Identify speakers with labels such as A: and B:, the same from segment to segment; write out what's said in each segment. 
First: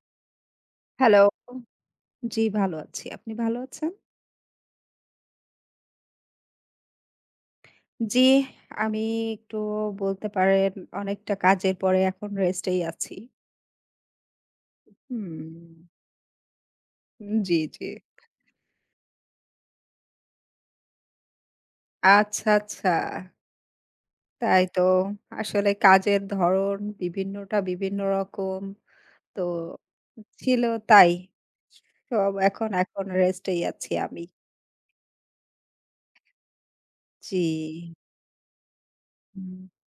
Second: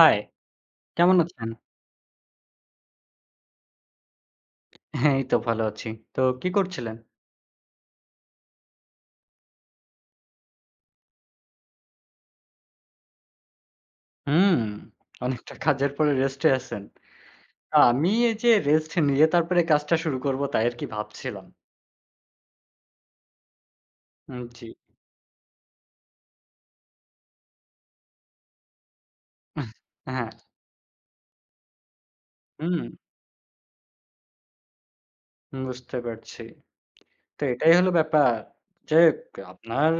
A: High, কেমন
B: hello.
A: আছেন?
B: জি, ভালো আছি। আপনি ভালো আছেন?
A: হ্যাঁ, এই তো ভালো আছি। তো কি করছিলেন?
B: জি, আমি একটু বলতে পারেন অনেকটা কাজের পরে এখন রেস্টেই আছি।
A: হুম,
B: হুম,
A: অনেকটা কাজের পরে রেস্টে আছেন।
B: জি, জি।
A: আমি এই যে রেস্ট নিয়ে তারপরে কাজটা শুরু করব তাই আরকি ভাবছিলাম।
B: আচ্ছা, আচ্ছা। তাই
A: জি।
B: তো। আসলে কাজের ধরন বিভিন্নটা বিভিন্ন রকম। তো
A: হ্যাঁ,
B: ছিল তাই। সব এখন,
A: হুম,
B: এখন রেস্টেই আছি আমি।
A: বুঝতে পারছি।
B: জি।
A: তো এটাই হলো ব্যাপার যে আপনার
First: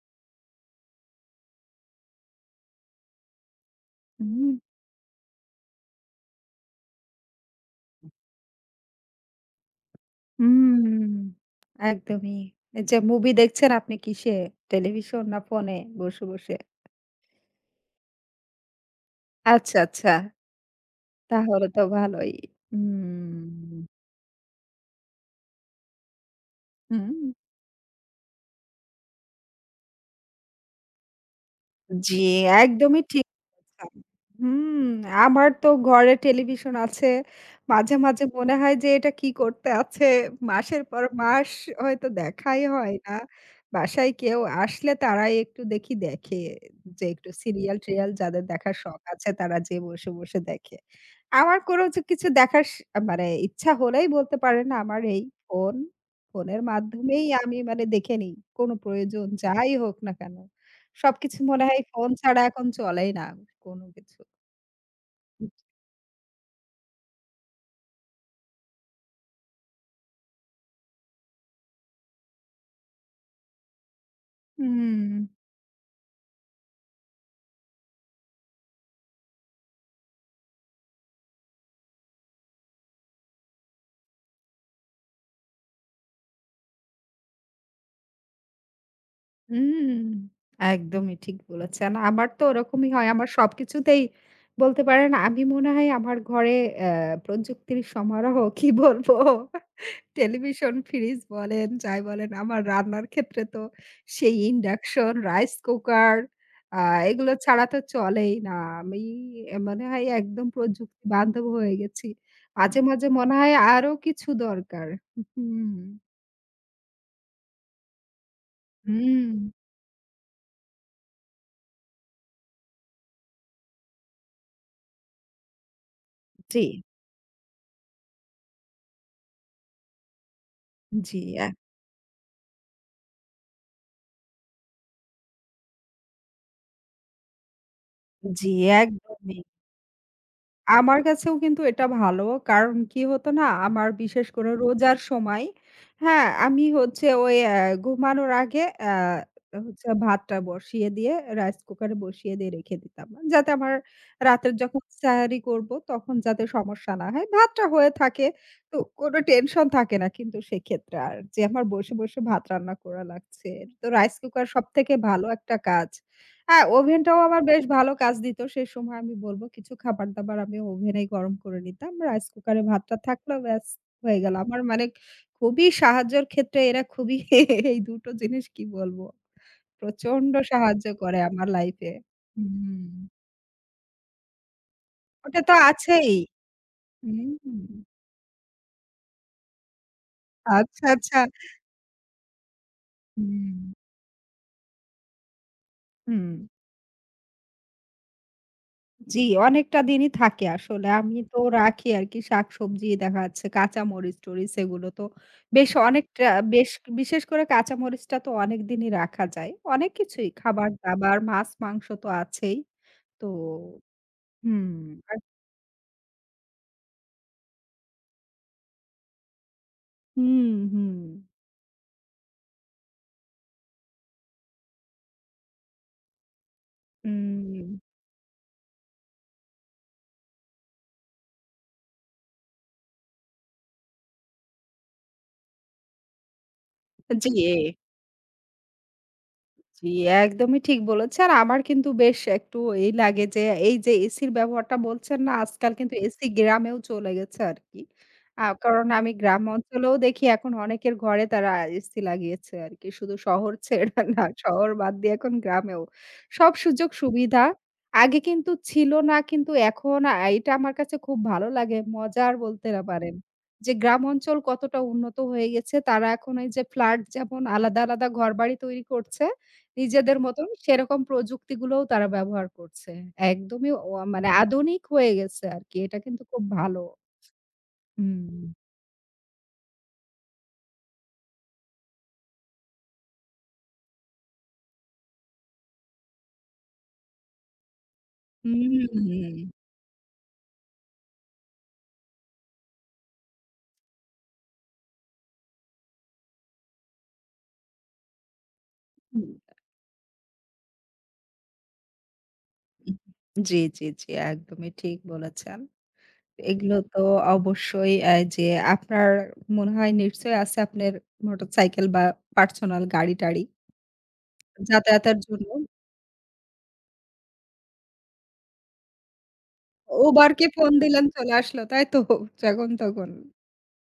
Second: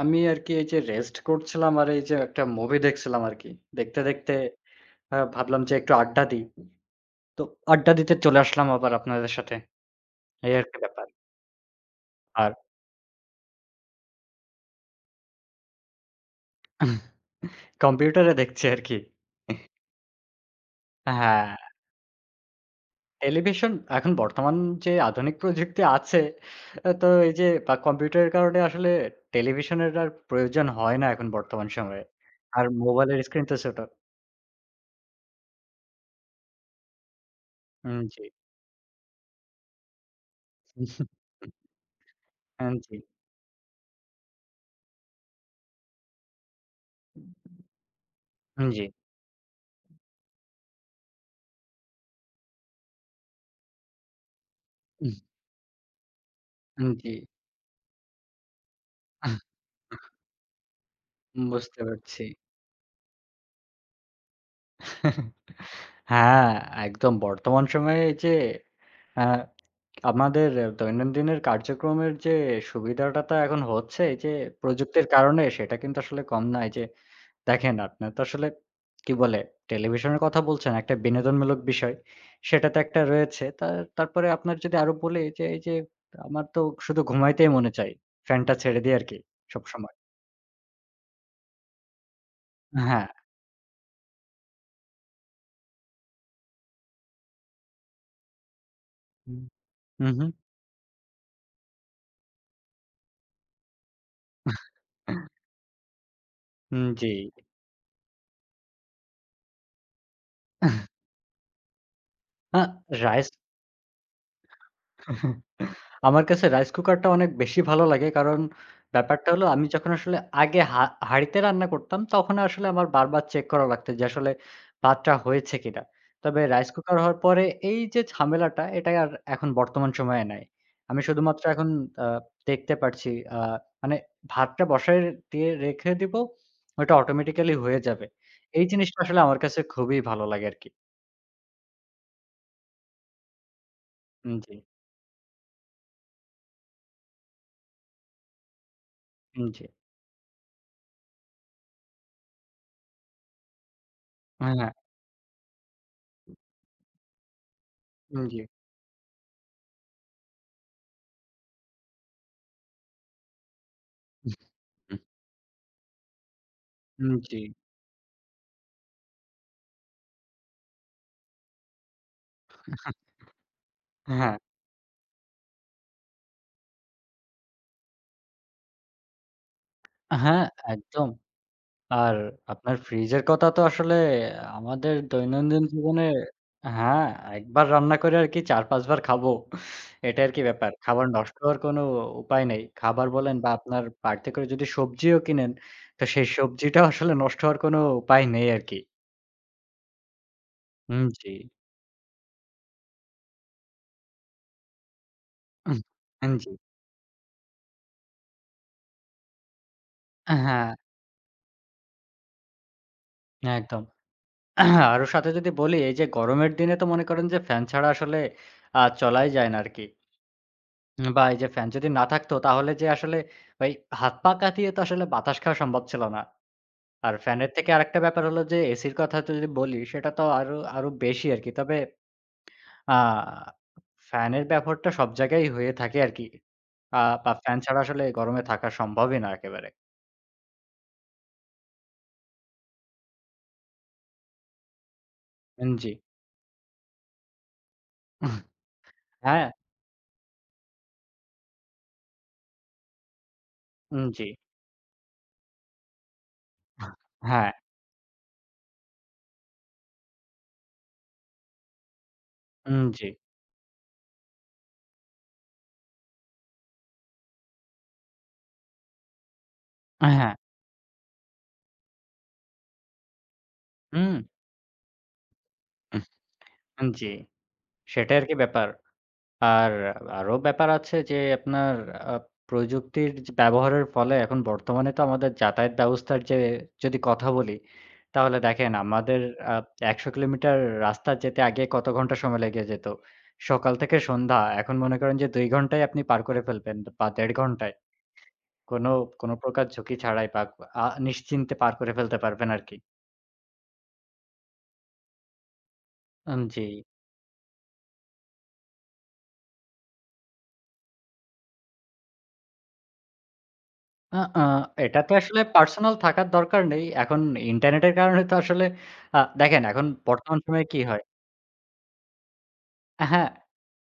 A: আমি আরকি এই যে রেস্ট করছিলাম আর এই যে একটা মুভি দেখছিলাম আরকি। দেখতে, দেখতে
B: হুম।
A: ভাবলাম যে একটু আড্ডা দিই। তো আড্ডা দিতে চলে আসলাম আবার আপনাদের সাথে। এই আরকি ব্যাপার।
B: হুম, একদমই।
A: আর
B: এই যে মুভি দেখছেন আপনি কিসে? টেলিভিশন না ফোনে বসে, বসে?
A: কম্পিউটারে দেখছি আরকি। এহ।
B: আচ্ছা, আচ্ছা।
A: হ্যাঁ,
B: তাহলে তো ভালোই। হুম,
A: টেলিভিশন এখন বর্তমান যে আধুনিক প্রযুক্তি আছে, তো
B: হুম।
A: এই যে বা কম্পিউটারের কারণে আসলে টেলিভিশনের আর প্রয়োজন হয় না এখন বর্তমান সময়ে।
B: জি,
A: আর
B: একদমই
A: মোবাইলের
B: ঠিক
A: স্ক্রিন তো ছোট।
B: বলেছেন। হুম, আমার তো ঘরে টেলিভিশন আছে। মাঝে,
A: জি।
B: মাঝে মনে হয় যে এটা কি করতে আছে? মাসের পর
A: হুম।
B: মাস হয়তো দেখাই
A: জি,
B: হয় না। বাসায় কেউ আসলে তারাই একটু দেখি দেখে যে একটু সিরিয়াল-টিরিয়াল যাদের দেখার
A: জি,
B: শখ আছে তারা যেয়ে বসে, বসে দেখে। আমার কোনো যে কিছু দেখার স মানে ইচ্ছা হলেই বলতে পারেন আমার এই ফোন, ফোনের
A: জি।
B: মাধ্যমেই আমি মানে দেখে নিই। কোনো প্রয়োজন যাই হোক না কেন। সবকিছু মনে
A: বুঝতে
B: হয় ফোন
A: পারছি।
B: ছাড়া এখন চলেই না কোনো কিছু।
A: হ্যাঁ, একদম বর্তমান সময়ে এই যে আ আমাদের দৈনন্দিনের কার্যক্রমের যে সুবিধাটা তো এখন হচ্ছে এই যে প্রযুক্তির
B: হুম।
A: কারণে সেটা কিন্তু আসলে কম না। এই যে দেখেন আপনার তো আসলে কি বলে টেলিভিশনের কথা বলছেন একটা বিনোদনমূলক বিষয়। সেটা তো একটা রয়েছে। তারপরে আপনার যদি আরো বলি যে এই যে আমার তো শুধু ঘুমাইতেই মনে চায়। ফ্যানটা ছেড়ে দিই আরকি
B: হুম,
A: সবসময়।
B: একদমই ঠিক বলেছেন। আমার তো ওরকমই
A: হ্যাঁ।
B: হয়। আমার সবকিছুতেই বলতে পারেন আমি মনে হয় আমার ঘরে অ্যা প্রযুক্তির সমারোহ কি বলবো?
A: হুম। হু, হু।
B: টেলিভিশন, ফ্রিজ বলেন, যাই বলেন আমার রান্নার ক্ষেত্রে তো সেই ইন্ডাকশন, রাইস কুকার আ
A: জি।
B: এগুলো ছাড়া তো চলেই না। আমি মনে হয় একদম প্রযুক্তি বান্ধব হয়ে গেছি।
A: আ
B: মাঝে, মাঝে
A: রাইস
B: মনে হয় আরো কিছু দরকার। হুম,
A: আমার কাছে রাইস কুকারটা অনেক বেশি ভালো লাগে। কারণ ব্যাপারটা
B: হুম।
A: হলো আমি যখন আসলে আগে হাঁড়িতে রান্না করতাম তখন আসলে আমার বারবার চেক করা লাগতো যে আসলে ভাতটা হয়েছে কিনা। তবে
B: জি,
A: রাইস কুকার হওয়ার পরে এই যে ঝামেলাটা এটা আর এখন বর্তমান সময়ে নাই। আমি
B: জি।
A: শুধুমাত্র এখন আ দেখতে পারছি আ মানে ভাতটা বসায় দিয়ে রেখে দিব। ওটা অটোমেটিক্যালি হয়ে যাবে।
B: জি,
A: এই জিনিসটা আসলে
B: একদমই।
A: আমার কাছে খুবই ভালো লাগে আরকি।
B: আমার কাছেও কিন্তু এটা ভালো। কারণ কি হতো না? আমার বিশেষ করে
A: জি,
B: রোজার সময়, হ্যাঁ, আমি হচ্ছে ওই ঘুমানোর আগে
A: জি।
B: হচ্ছে ভাতটা বসিয়ে দিয়ে রাইস কুকারে বসিয়ে দিয়ে রেখে দিতাম। যাতে আমার রাতের
A: হ্যাঁ, হ্যাঁ,
B: যখন সেহারি করব তখন যাতে সমস্যা না হয়। ভাতটা হয়ে থাকে।
A: জি।
B: তো কোনো টেনশন থাকে না কিন্তু সেক্ষেত্রে আর যে আমার বসে, বসে ভাত রান্না করা লাগছে। তো রাইস কুকার সবথেকে
A: হুম।
B: ভালো একটা কাজ। হ্যাঁ, ওভেনটাও
A: জি।
B: আমার বেশ ভালো কাজ দিত। সেই সময় আমি বলব কিছু খাবার-দাবার আমি ওভেনেই গরম করে নিতাম। রাইস কুকারে ভাতটা থাকলো ব্যাস হয়ে গেল।
A: হ্যাঁ,
B: আমার মানে খুবই সাহায্যের ক্ষেত্রে এরা খুবই এই ২টো টো জিনিস কি বলব? প্রচন্ড
A: হ্যাঁ,
B: সাহায্য
A: একদম।
B: করে আমার লাইফে।
A: আর আপনার
B: হুম।
A: ফ্রিজের কথা তো আসলে আমাদের
B: ওটা তো
A: দৈনন্দিন জীবনে
B: আছেই।
A: হ্যাঁ,
B: হুম।
A: একবার রান্না করে আরকি ৪-৫ বার খাবো। এটাই আরকি ব্যাপার।
B: আচ্ছা,
A: খাবার
B: আচ্ছা।
A: নষ্ট হওয়ার কোনো উপায় নেই। খাবার বলেন বা
B: হুম।
A: আপনার বাড়িতে করে যদি সবজিও কিনেন, তো সেই
B: হুম।
A: সবজিটাও আসলে নষ্ট হওয়ার কোনো উপায় নেই আরকি।
B: জি, অনেকটা দিনই থাকে আসলে। আমি
A: জি।
B: তো রাখি আরকি শাকসবজি দেখা যাচ্ছে কাঁচামরিচ-টরিচ এগুলো তো বেশ অনেকটা
A: জি।
B: বেশ বিশেষ করে কাঁচামরিচটা তো অনেকদিনই রাখা যায়। অনেক কিছুই
A: হ্যাঁ,
B: খাবার-দাবার, মাছ-মাংস তো আছেই। তো
A: একদম।
B: হুম,
A: আরো
B: আর
A: সাথে যদি বলি এই যে গরমের দিনে তো মনে করেন যে ফ্যান ছাড়া আসলে চলাই যায় না আরকি।
B: হুম, হুম,
A: বা এই যে ফ্যান যদি না থাকতো তাহলে যে আসলে ভাই হাত-পা কাঁপিয়ে তো আসলে বাতাস খাওয়া সম্ভব ছিল না। আর ফ্যানের থেকে
B: হুম।
A: আরেকটা ব্যাপার হলো যে এসির কথা তো যদি বলি সেটা তো আরো, আরো বেশি আরকি। তবে আ ফ্যানের ব্যাপারটা সব জায়গায় হয়ে থাকে আরকি। বা
B: জি।
A: ফ্যান ছাড়া আসলে গরমে থাকা সম্ভবই না একেবারে।
B: জি, একদমই ঠিক বলেছে। আর আমার কিন্তু বেশ একটু এই লাগে যে এই যে এসির ব্যবহারটা বলছেন না আজকাল
A: জি।
B: কিন্তু এসি গ্রামেও চলে গেছে আরকি।
A: উহ,
B: কারণ আমি গ্রাম
A: হ্যাঁ,
B: অঞ্চলেও দেখি এখন অনেকের ঘরে তারা এসি লাগিয়েছে আরকি। শুধু শহর ছেড়ে না
A: জি।
B: শহর বাদ দিয়ে এখন গ্রামেও। সব সুযোগ সুবিধা
A: হ্যাঁ,
B: আগে কিন্তু ছিল না কিন্তু এখন এটা আমার কাছে খুব ভালো লাগে। মজার বলতে না
A: জি।
B: পারেন। যে গ্রাম অঞ্চল কতটা উন্নত হয়ে গেছে তারা এখন এই যে ফ্ল্যাট যেমন আলাদা, আলাদা ঘরবাড়ি তৈরি করছে। নিজেদের
A: হ্যাঁ,
B: মতন সেরকম প্রযুক্তিগুলোও তারা ব্যবহার করছে। একদমই ও মানে আধুনিক হয়ে গেছে আরকি। এটা কিন্তু খুব ভালো।
A: হুম, জি। সেটাই আরকি
B: হুম।
A: ব্যাপার। আর আরো ব্যাপার আছে যে আপনার আ প্রযুক্তির যে ব্যবহারের ফলে এখন বর্তমানে তো আমাদের যাতায়াত ব্যবস্থার যে যদি কথা বলি, তাহলে
B: হুম,
A: দেখেন
B: হুম।
A: আমাদের আ ১০০ কিলোমিটার রাস্তা যেতে আগে কত ঘন্টা সময় লেগে যেত। সকাল থেকে সন্ধ্যা এখন মনে করেন যে ২ ঘন্টায় আপনি পার করে ফেলবেন বা ১.৫ ঘন্টায়। কোনো, কোনো প্রকার ঝুঁকি ছাড়াই বা নিশ্চিন্তে পার করে ফেলতে পারবেন আরকি।
B: জি, জি, জি। একদমই ঠিক বলেছেন।
A: জি।
B: এগুলো তো অবশ্যই যে আপনার মনে হয় নিশ্চয়ই আছে আপনার মোটরসাইকেল বা পার্সোনাল গাড়ি-টাড়ি
A: আ আ এটা তো
B: যাতায়াতের
A: আসলে
B: জন্য।
A: পার্সোনাল থাকার দরকার নেই। এখন ইন্টারনেটের কারণে তো আসলে দেখেন এখন বর্তমান
B: উবারকে
A: সময়ে
B: ফোন
A: কি হয়
B: দিলেন চলে আসলো, তাই তো? যখন তখন।
A: হ্যাঁ,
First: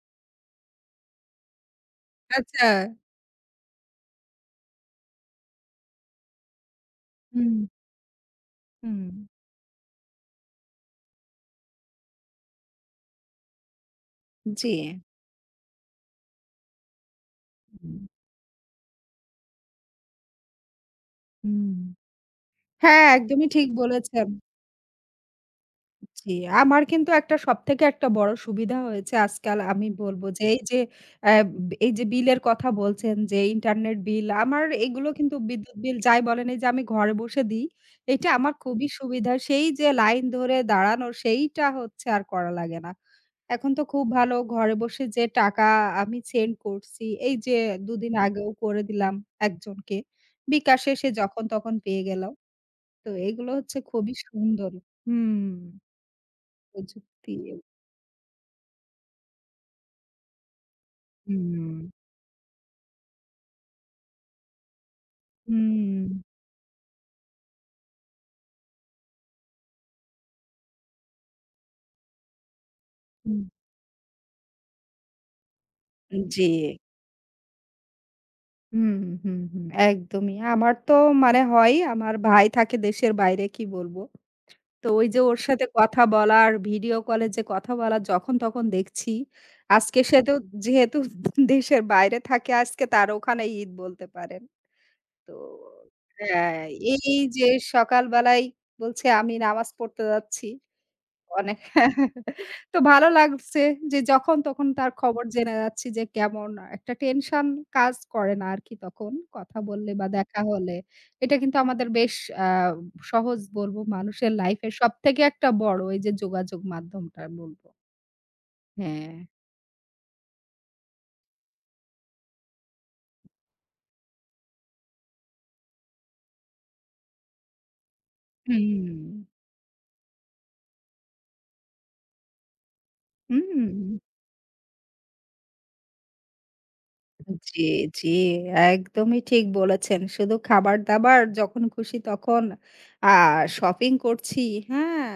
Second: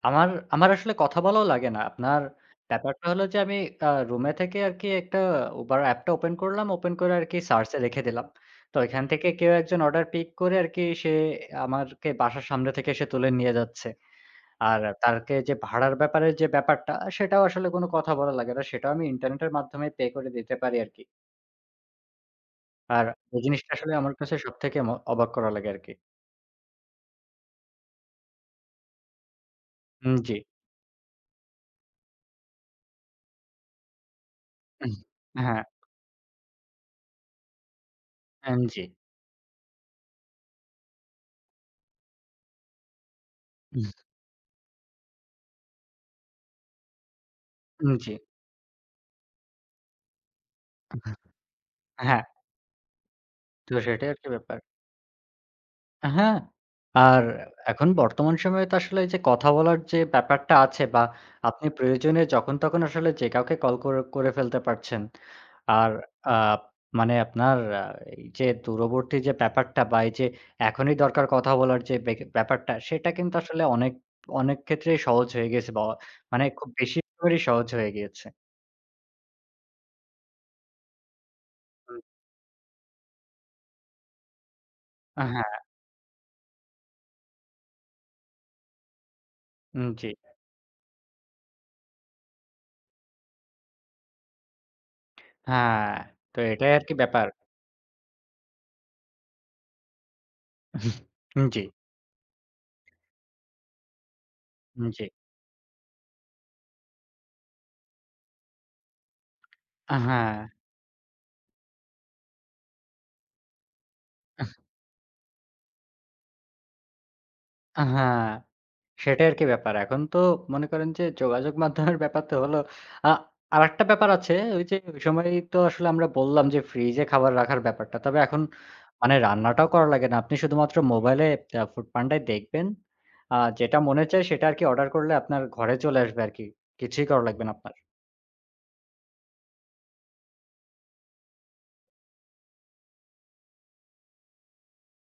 A: আমার আমার আসলে কথা বলাও লাগে না। আপনার
B: আচ্ছা।
A: ব্যাপারটা হলো যে আমি রুমে থেকে আরকি একটা Uber অ্যাপটা ওপেন করলাম। ওপেন করে আরকি
B: হুম,
A: সার্চ এ রেখে দিলাম। তো এখান
B: হুম।
A: থেকে কেউ একজন অর্ডার পিক করে আরকি সে আমাকে বাসার সামনে থেকে সে তুলে নিয়ে যাচ্ছে।
B: জি।
A: আর তারকে যে ভাড়ার ব্যাপারে যে ব্যাপারটা সেটাও আসলে কোনো
B: হুম।
A: কথা বলা লাগে না। সেটাও আমি ইন্টারনেটের মাধ্যমে পে করে দিতে পারি আরকি।
B: হুম। হ্যাঁ,
A: আর এই
B: একদমই ঠিক
A: জিনিসটা আসলে আমার
B: বলেছেন।
A: কাছে সবথেকে অবাক করা লাগে আরকি।
B: জি, আমার কিন্তু একটা সবথেকে একটা বড় সুবিধা হয়েছে আজকাল আমি বলব
A: জি।
B: যে এই যে অ্যা এই যে বিলের কথা বলছেন যে ইন্টারনেট বিল আমার
A: উহ
B: এগুলো কিন্তু
A: হ্যাঁ,
B: বিদ্যুৎ বিল যাই বলেন এই যে আমি ঘরে বসে দিই। এটা আমার
A: জি।
B: খুবই সুবিধা। সেই যে লাইন ধরে দাঁড়ানো সেইটা হচ্ছে আর করা লাগে না। এখন তো খুব ভালো ঘরে বসে যে টাকা আমি সেন্ড করছি এই যে
A: জি।
B: দুদিন আগেও করে দিলাম একজনকে। বিকাশে সে যখন তখন পেয়ে
A: হ্যাঁ,
B: গেল। তো এগুলো
A: তো
B: হচ্ছে
A: সেটাই
B: খুবই
A: আরকি ব্যাপার।
B: সুন্দর। হুম।
A: হ্যাঁ, আর
B: প্রযুক্তি
A: এখন বর্তমান সময়ে তো আসলে এই যে কথা বলার যে ব্যাপারটা আছে বা আপনি
B: হুম,
A: প্রয়োজনে যখন তখন আসলে যে কাউকে কল করে করে ফেলতে পারছেন। আর
B: হুম,
A: আ মানে আপনার এই যে দূরবর্তী যে ব্যাপারটা বা এই যে এখনই দরকার কথা বলার যে ব্যাপারটা সেটা কিন্তু
B: হুম।
A: আসলে অনেক, অনেক ক্ষেত্রেই সহজ হয়ে গেছে বা মানে
B: জি।
A: খুব বেশি করেই সহজ হয়ে গিয়েছে।
B: হুম, হুম, হুম, একদমই। আমার তো মানে হয়
A: হুম।
B: আমার ভাই থাকে দেশের বাইরে কি বলব। তো ওই যে ওর
A: হ্যাঁ,
B: সাথে কথা বলা আর ভিডিও কলে যে কথা বলা যখন তখন দেখছি। আজকে
A: জি।
B: সে তো যেহেতু দেশের বাইরে থাকে আজকে তার ওখানে ঈদ বলতে পারেন। তো
A: হ্যাঁ, তো
B: হ্যাঁ,
A: এটাই আরকি
B: এই
A: ব্যাপার।
B: যে সকালবেলায় বলছে আমি নামাজ পড়তে যাচ্ছি। অনেক
A: জি,
B: তো ভালো লাগছে যে যখন তখন তার
A: জি।
B: খবর জেনে যাচ্ছি যে কেমন একটা টেনশন কাজ করে না আরকি তখন কথা বললে বা
A: হ্যাঁ,
B: দেখা হলে। এটা কিন্তু আমাদের বেশ আ সহজ বলব মানুষের লাইফের সবথেকে একটা বড় এই যে যোগাযোগ মাধ্যমটা বলব।
A: হ্যাঁ।
B: হ্যাঁ।
A: সেটাই আরকি ব্যাপার। এখন তো মনে করেন যে যোগাযোগ মাধ্যমের ব্যাপার তো হলো আ আরেকটা ব্যাপার আছে ওই যে ওই সময় তো আসলে আমরা বললাম যে ফ্রিজে খাবার রাখার ব্যাপারটা। তবে এখন
B: হুম,
A: মানে রান্নাটাও করা লাগে না। আপনি শুধুমাত্র মোবাইলে ফুডপান্ডায় দেখবেন।
B: হুম।
A: যেটা মনে চায় সেটা আরকি অর্ডার করলে আপনার ঘরে চলে আসবে আরকি। কিছুই করা লাগবে না
B: জি,
A: আপনার।
B: জি, একদমই ঠিক বলেছেন। শুধু খাবার-দাবার যখন খুশি তখন আ শপিং করছি, হ্যাঁ?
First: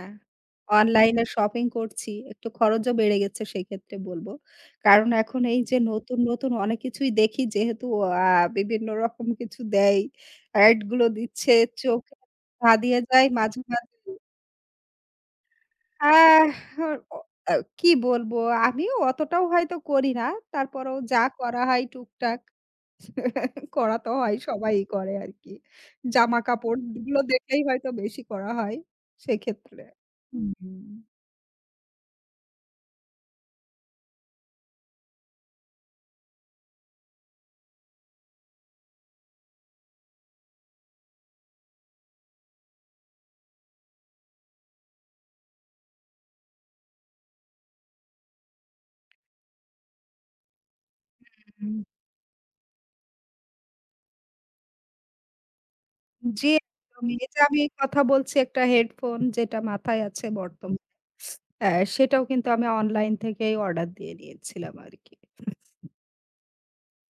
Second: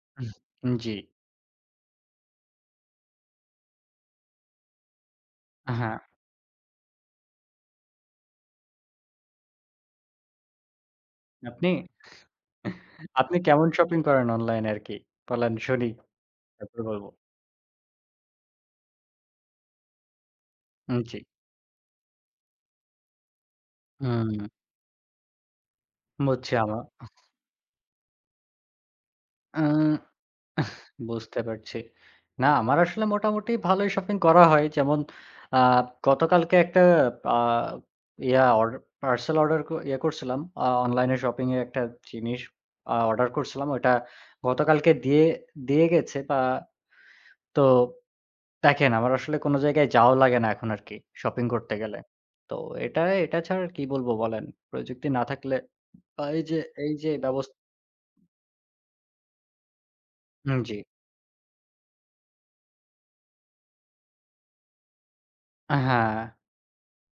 A: হুম, জি।
B: অনলাইনে শপিং করছি। একটু খরচও বেড়ে গেছে সেক্ষেত্রে বলব। কারণ এখন এই যে
A: হ্যাঁ,
B: নতুন, নতুন অনেক কিছুই দেখি যেহেতু আ বিভিন্ন রকম কিছু দেয়, অ্যাড গুলো দিচ্ছে,
A: আপনি
B: চোখ ধা দিয়ে যায়
A: আপনি
B: মাঝে,
A: কেমন শপিং
B: মাঝে।
A: করেন অনলাইনে আরকি? বলেন শুনি,
B: আহ
A: তারপর বলব।
B: অ আ কি বলবো? আমিও অতটাও হয়তো করি না। তারপরেও
A: জি।
B: যা করা হয় টুকটাক। করা তো
A: হুম,
B: হয়, সবাই করে আরকি।
A: বুঝছি আমা
B: জামাকাপড় গুলো দেখলেই হয়তো বেশি করা হয়
A: আ
B: সেক্ষেত্রে। হুম।
A: বুঝতে পারছি। না আমার আসলে মোটামুটি ভালোই শপিং করা হয়। যেমন আ গতকালকে একটা আ ইয়া অর্ডার পার্সেল অর্ডার ক ইয়ে করছিলাম। অনলাইন শপিং এ একটা জিনিস অর্ডার করছিলাম। ওটা গতকালকে দিয়ে দিয়ে গেছে বা তো দেখেন আমার আসলে কোন জায়গায় যাওয়া লাগে না এখন আরকি শপিং করতে
B: হুম,
A: গেলে। তো এটা এটা ছাড়া আর কি বলব বলেন? প্রযুক্তি না থাকলে বা এই
B: জি
A: যে এই যে
B: একদমই। এই যে
A: ব্যবস্থা
B: আমি কথা বলছি একটা হেডফোন যেটা মাথায় আছে
A: হুম, জি।
B: বর্তমানে। অ্যা সেটাও কিন্তু আমি অনলাইন থেকেই অর্ডার দিয়ে নিয়েছিলাম আরকি।
A: হ্যাঁ।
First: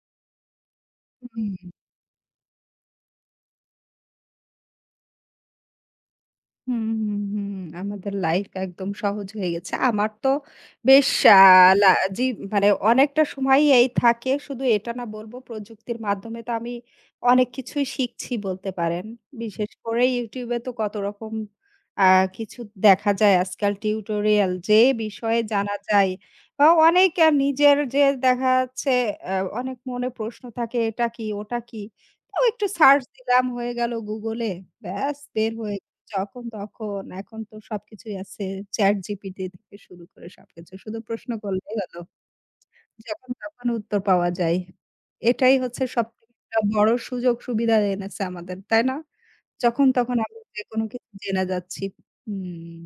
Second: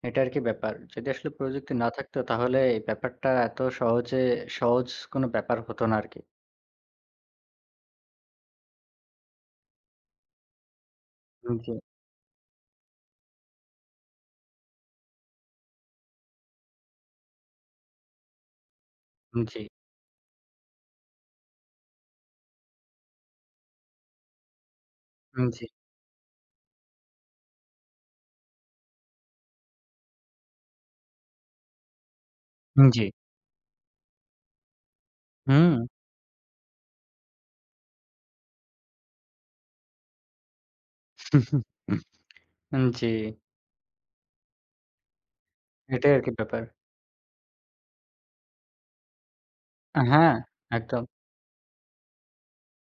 A: এটা আরকি ব্যাপার। যদি আসলে
B: হুম।
A: প্রযুক্তি না থাকতো তাহলে এই ব্যাপারটা এত সহজে সহজ কোনো ব্যাপার হতো না আরকি।
B: হুম, হুম, হুম। আমাদের লাইফ একদম সহজ হয়ে গেছে। আমার তো বেশ আ
A: জি,
B: লা জি মানে অনেকটা সময়ই এই থাকে। শুধু এটা না বলবো প্রযুক্তির মাধ্যমে তো আমি অনেক কিছুই শিখছি বলতে পারেন।
A: জি,
B: বিশেষ করে YouTube এ তো কত রকম আ কিছু দেখা যায় আজকাল টিউটোরিয়াল যে বিষয়ে
A: জি,
B: জানা যায় বা অনেক নিজের যে দেখা যাচ্ছে আ অনেক মনে প্রশ্ন থাকে এটা কি? ওটা কি? তো একটু সার্চ
A: জি,
B: দিলাম হয়ে গেল Google এ ব্যাস বের
A: হুম।
B: হয়ে যখন তখন। এখন তো সবকিছুই আছে। ChatGPT থেকে শুরু করে সবকিছু। শুধু প্রশ্ন করলেই হলো।
A: জি,
B: যখন তখন উত্তর পাওয়া যায়। এটাই হচ্ছে
A: এটাই আরকি
B: সবথেকে একটা
A: ব্যাপার।
B: বড় সুযোগ সুবিধা এনেছে আমাদের, তাই না? যখন তখন
A: হ্যাঁ,
B: আমরা যেকোনো
A: একদম।
B: কিছু জেনে যাচ্ছি। হুম।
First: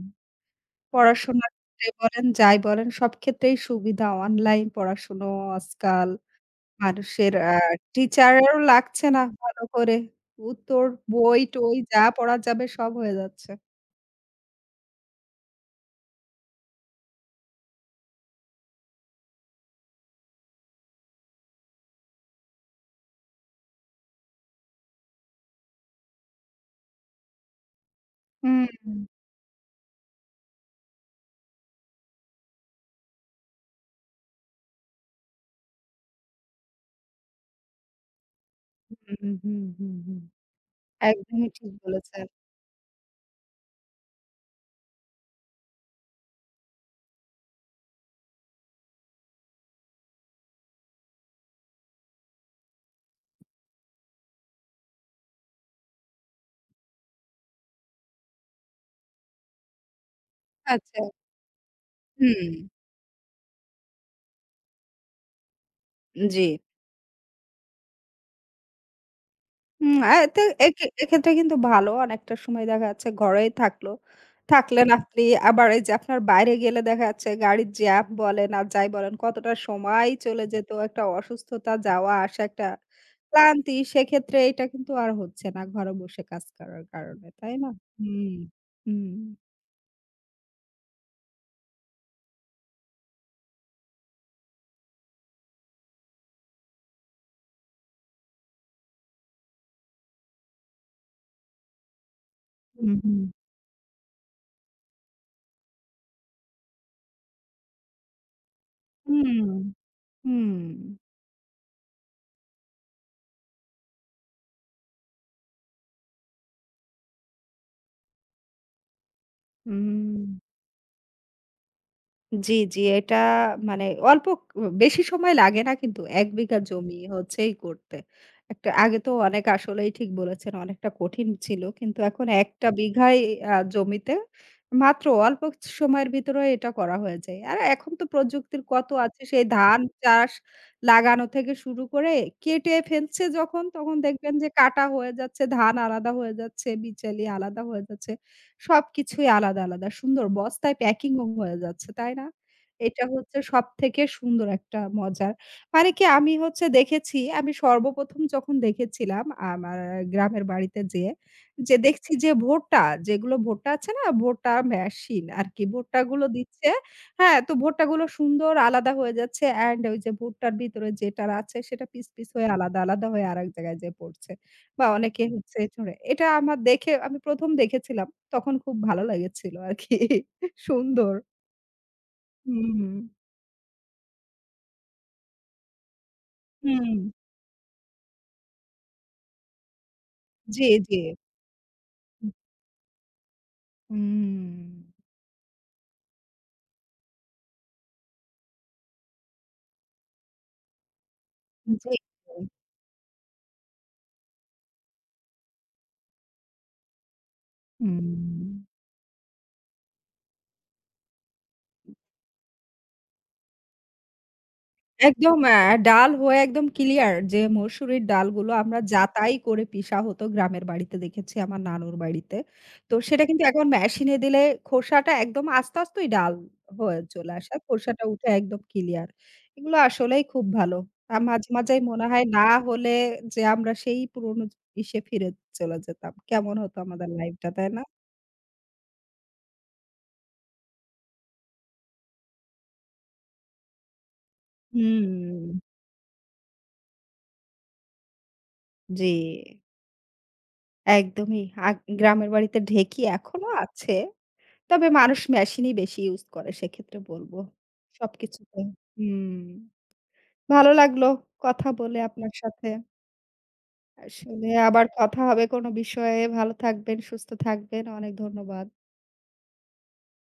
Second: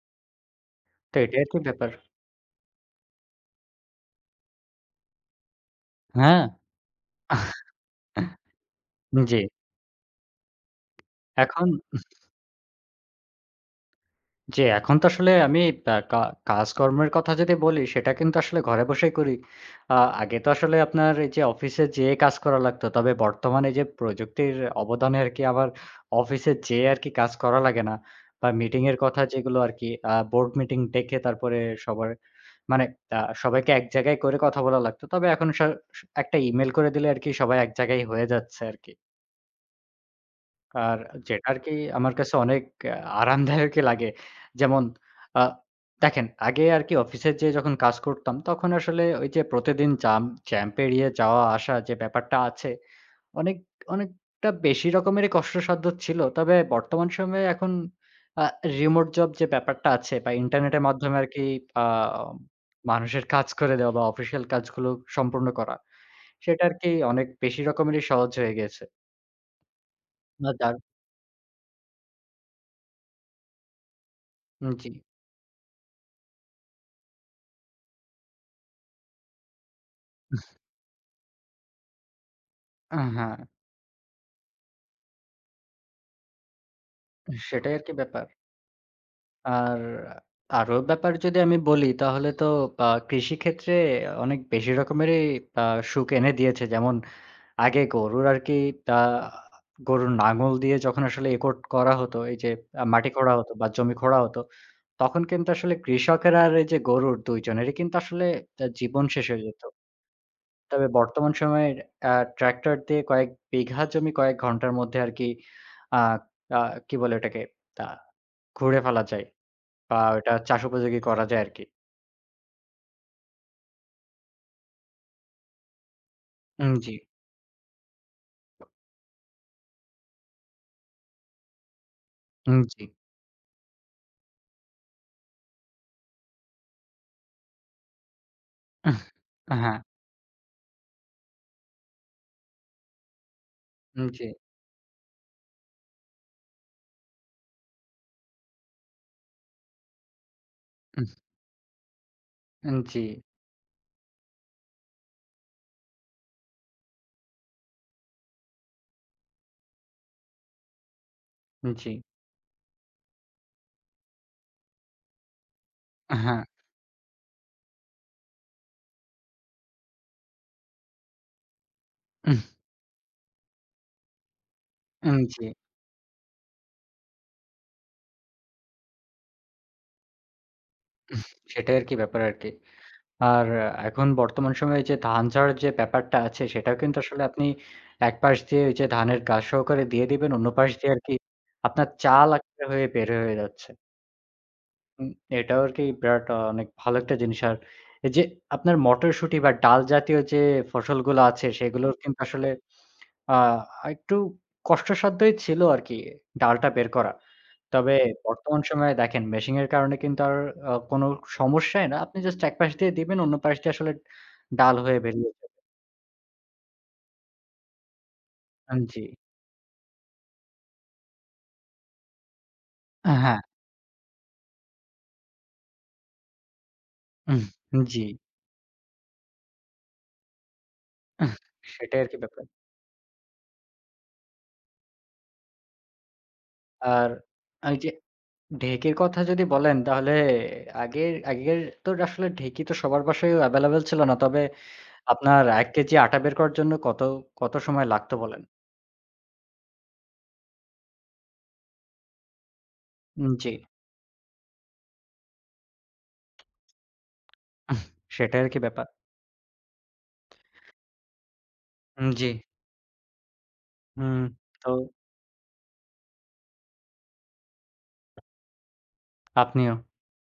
A: তো এটাই
B: পড়াশোনার
A: আরকি
B: ক্ষেত্রে
A: ব্যাপার।
B: বলেন, যাই বলেন সব ক্ষেত্রেই সুবিধা। অনলাইন পড়াশুনো আজকাল
A: হ্যাঁ,
B: মানুষের টিচারেরও লাগছে না
A: জি।
B: ভালো করে। উত্তর,
A: এখন
B: বই-টই যা পড়া যাবে সব হয়ে যাচ্ছে।
A: জি, এখন তো আসলে আমি আ কা কাজকর্মের কথা যদি বলি, সেটা কিন্তু আসলে ঘরে বসেই করি। আ আগে তো আসলে আপনার এই যে অফিসে যেয়ে কাজ করা লাগতো। তবে বর্তমানে যে প্রযুক্তির অবদানে আরকি আবার অফিসে যেয়ে আরকি কাজ করা লাগে না। বা
B: হুম।
A: মিটিং এর কথা যেগুলো আরকি বোর্ড মিটিং ডেকে তারপরে সবার মানে সবাইকে এক জায়গায় করে কথা বলা লাগতো। তবে এখন একটা ইমেইল করে দিলে আরকি সবাই এক জায়গায় হয়ে যাচ্ছে আরকি।
B: হুম, হুম, হুম, হুম।
A: আর যেটা
B: একদমই
A: আরকি
B: ঠিক
A: আমার
B: বলেছেন।
A: কাছে অনেক আ আরামদায়কই লাগে। যেমন আ দেখেন আগে আরকি অফিসে যেয়ে যখন কাজ করতাম তখন আসলে ওই যে প্রতিদিন জ্যাম পেরিয়ে যাওয়া আসা যে ব্যাপারটা আছে অনেক অনেকটা বেশি রকমেরই কষ্টসাধ্য ছিল। তবে বর্তমান সময়ে এখন আ রিমোট জব যে ব্যাপারটা আছে বা ইন্টারনেটের
B: আচ্ছা,
A: মাধ্যমে আরকি আ
B: হুম,
A: মানুষের কাজ করে দেওয়া বা অফিসিয়াল কাজগুলো সম্পূর্ণ করা
B: জি।
A: সেটা আরকি অনেক বেশি রকমেরই সহজ হয়ে গেছে।
B: হুম, আ তে
A: না যার
B: এক্ষেত্রে কিন্তু ভালো। অনেকটা সময় দেখা যাচ্ছে ঘরেই থাকলো।
A: জি।
B: থাকলেন আপনি আবার এই যে আপনার বাইরে গেলে দেখা যাচ্ছে গাড়ির জ্যাম বলেন আর যাই বলেন কতটা সময় চলে যেত। একটা অসুস্থতা যাওয়া আসা একটা
A: হ্যাঁ।
B: ক্লান্তি সেক্ষেত্রে এটা কিন্তু আর হচ্ছে না ঘরে বসে কাজ করার কারণে। তাই না?
A: সেটাই আরকি ব্যাপার।
B: হুম, হুম,
A: আর আরো ব্যাপার যদি আমি বলি তাহলে তো কৃষিক্ষেত্রে অনেক বেশি রকমেরই আ সুখ এনে দিয়েছে। যেমন আগে গরুর আরকি তা গরুর নাঙল দিয়ে যখন আসলে করা হতো, এই যে
B: হুম,
A: মাটি
B: হুম,
A: খোঁড়া হতো বা জমি খোঁড়া হতো, তখন কিন্তু আসলে কৃষকের আর এই যে গরুর ২ জনেরই কিন্তু আসলে জীবন শেষ হয়ে
B: হুম,
A: যেত।
B: হুম।
A: তবে বর্তমান সময়ে আ ট্রাক্টর দিয়ে কয়েক বিঘা জমি কয়েক ঘন্টার মধ্যে আরকি আ আ কি বলে ওটাকে? আ খুঁড়ে ফেলা যায়। ওটা
B: হুম
A: চাষ উপযোগী করা যায় আরকি।
B: জি, জি। এটা মানে অল্প বেশি সময় লাগে না কিন্তু ১ বিঘা
A: জি,
B: জমি হচ্ছে এই করতে। একটা আগে তো অনেক আসলেই ঠিক বলেছেন অনেকটা কঠিন ছিল। কিন্তু এখন একটা
A: জি।
B: বিঘায় জমিতে মাত্র অল্প সময়ের ভিতরে এটা করা হয়ে যায়। আর এখন তো প্রযুক্তির কত আছে সেই
A: হ্যাঁ,
B: ধান চাষ লাগানো থেকে শুরু করে কেটে ফেলছে যখন তখন
A: জি,
B: দেখবেন যে কাটা হয়ে যাচ্ছে, ধান আলাদা হয়ে যাচ্ছে, বিচালি আলাদা হয়ে যাচ্ছে। সবকিছুই আলাদা, আলাদা সুন্দর বস্তায়
A: উহ
B: প্যাকিংও হয়ে যাচ্ছে, তাই না?
A: জি,
B: এটা হচ্ছে সবথেকে সুন্দর একটা মজার। মানে কি আমি হচ্ছে দেখেছি, আমি সর্বপ্রথম যখন দেখেছিলাম আমার গ্রামের বাড়িতে যেয়ে, যে
A: জি,
B: দেখছি যে ভুট্টা, যেগুলো ভুট্টা আছে না? ভুট্টা মেশিন আরকি ভুট্টাগুলো
A: হ্যাঁ,
B: দিচ্ছে। হ্যাঁ, তো ভুট্টাগুলো সুন্দর আলাদা হয়ে যাচ্ছে অ্যান্ড ওই যে ভুট্টার ভিতরে যেটার আছে সেটা পিস, পিস
A: উহ
B: হয়ে আলাদা, আলাদা হয়ে আরেক জায়গায় যেয়ে পড়ছে। বা অনেকে
A: জি,
B: হচ্ছে ছড়ে। এটা আমার দেখে আমি ১ম দেখেছিলাম। তখন খুব ভালো লেগেছিল আরকি। সুন্দর।
A: উহ সেটাই আরকি ব্যাপার আরকি।
B: হুম, হুম।
A: আর এখন বর্তমান সময়ে যে ধান ঝাড়ার যে ব্যাপারটা আছে সেটাও
B: হুম।
A: কিন্তু আসলে আপনি এক পাশ দিয়ে ওই যে ধানের গাছ সহকারে দিয়ে দিবেন, অন্য
B: জি,
A: পাশ দিয়ে
B: জি।
A: আরকি আপনার চাল আকারে হয়ে বের হয়ে যাচ্ছে।
B: হুম।
A: উম এটাও আরকি বিরাট অনেক ভালো একটা জিনিস। আর এই যে আপনার মটরশুঁটি বা ডাল জাতীয় যে ফসলগুলো আছে
B: জি।
A: সেগুলোর কিন্তু আসলে আ একটু কষ্টসাধ্যই ছিল আরকি ডালটা বের করা। তবে
B: হুম।
A: বর্তমান সময়ে দেখেন মেশিং এর কারণে কিন্তু আর কোনো সমস্যাই না। আপনি জাস্ট এক পাশ দিয়ে দিবেন, অন্য পাশ দিয়ে আসলে ডাল হয়ে বেরিয়ে
B: একদম
A: যাবে।
B: আ ডাল হয়ে একদম ক্লিয়ার যে মসুরির ডালগুলো আমরা
A: জি।
B: যাতাই করে পিষা হতো গ্রামের বাড়িতে দেখেছি আমার নানুর বাড়িতে। তো সেটা
A: হ্যাঁ,
B: কিন্তু এখন মেশিনে দিলে খোসাটা একদম আস্তে, আস্তেই ডাল হয়ে চলে
A: উম,
B: আসে।
A: জি।
B: খোসাটা উঠে একদম ক্লিয়ার। এগুলো আসলেই খুব ভালো। আর
A: উহ,
B: মাঝে, মাঝেই
A: সেটাই
B: মনে
A: আরকি
B: হয়
A: ব্যাপার।
B: না হলে যে আমরা সেই পুরনো ইসে ফিরে চলে যেতাম। কেমন হতো আমাদের
A: আর
B: লাইফটা, তাই
A: এই
B: না?
A: যে ঢেঁকির কথা যদি বলেন তাহলে আগের আগের তো আসলে ঢেঁকি তো সবার বাসায় এভেইলেবল ছিল না। তবে আপনার
B: হুম,
A: ১ কেজি আটা বের করার জন্য কত সময় লাগতো বলেন?
B: জি। একদমই। আ গ্রামের বাড়িতে ঢেঁকি এখনো
A: জি।
B: আছে। তবে মানুষ মেশিনই বেশি ইউজ করে সেক্ষেত্রে বলবো।
A: উহ, সেটাই আরকি
B: সবকিছুতে।
A: ব্যাপার।
B: হুম। ভালো লাগলো কথা বলে
A: জি,
B: আপনার সাথে।
A: হুম,
B: আসলে
A: তো
B: আবার কথা হবে কোনো বিষয়ে। ভালো থাকবেন, সুস্থ থাকবেন। অনেক ধন্যবাদ।
A: আপনিও।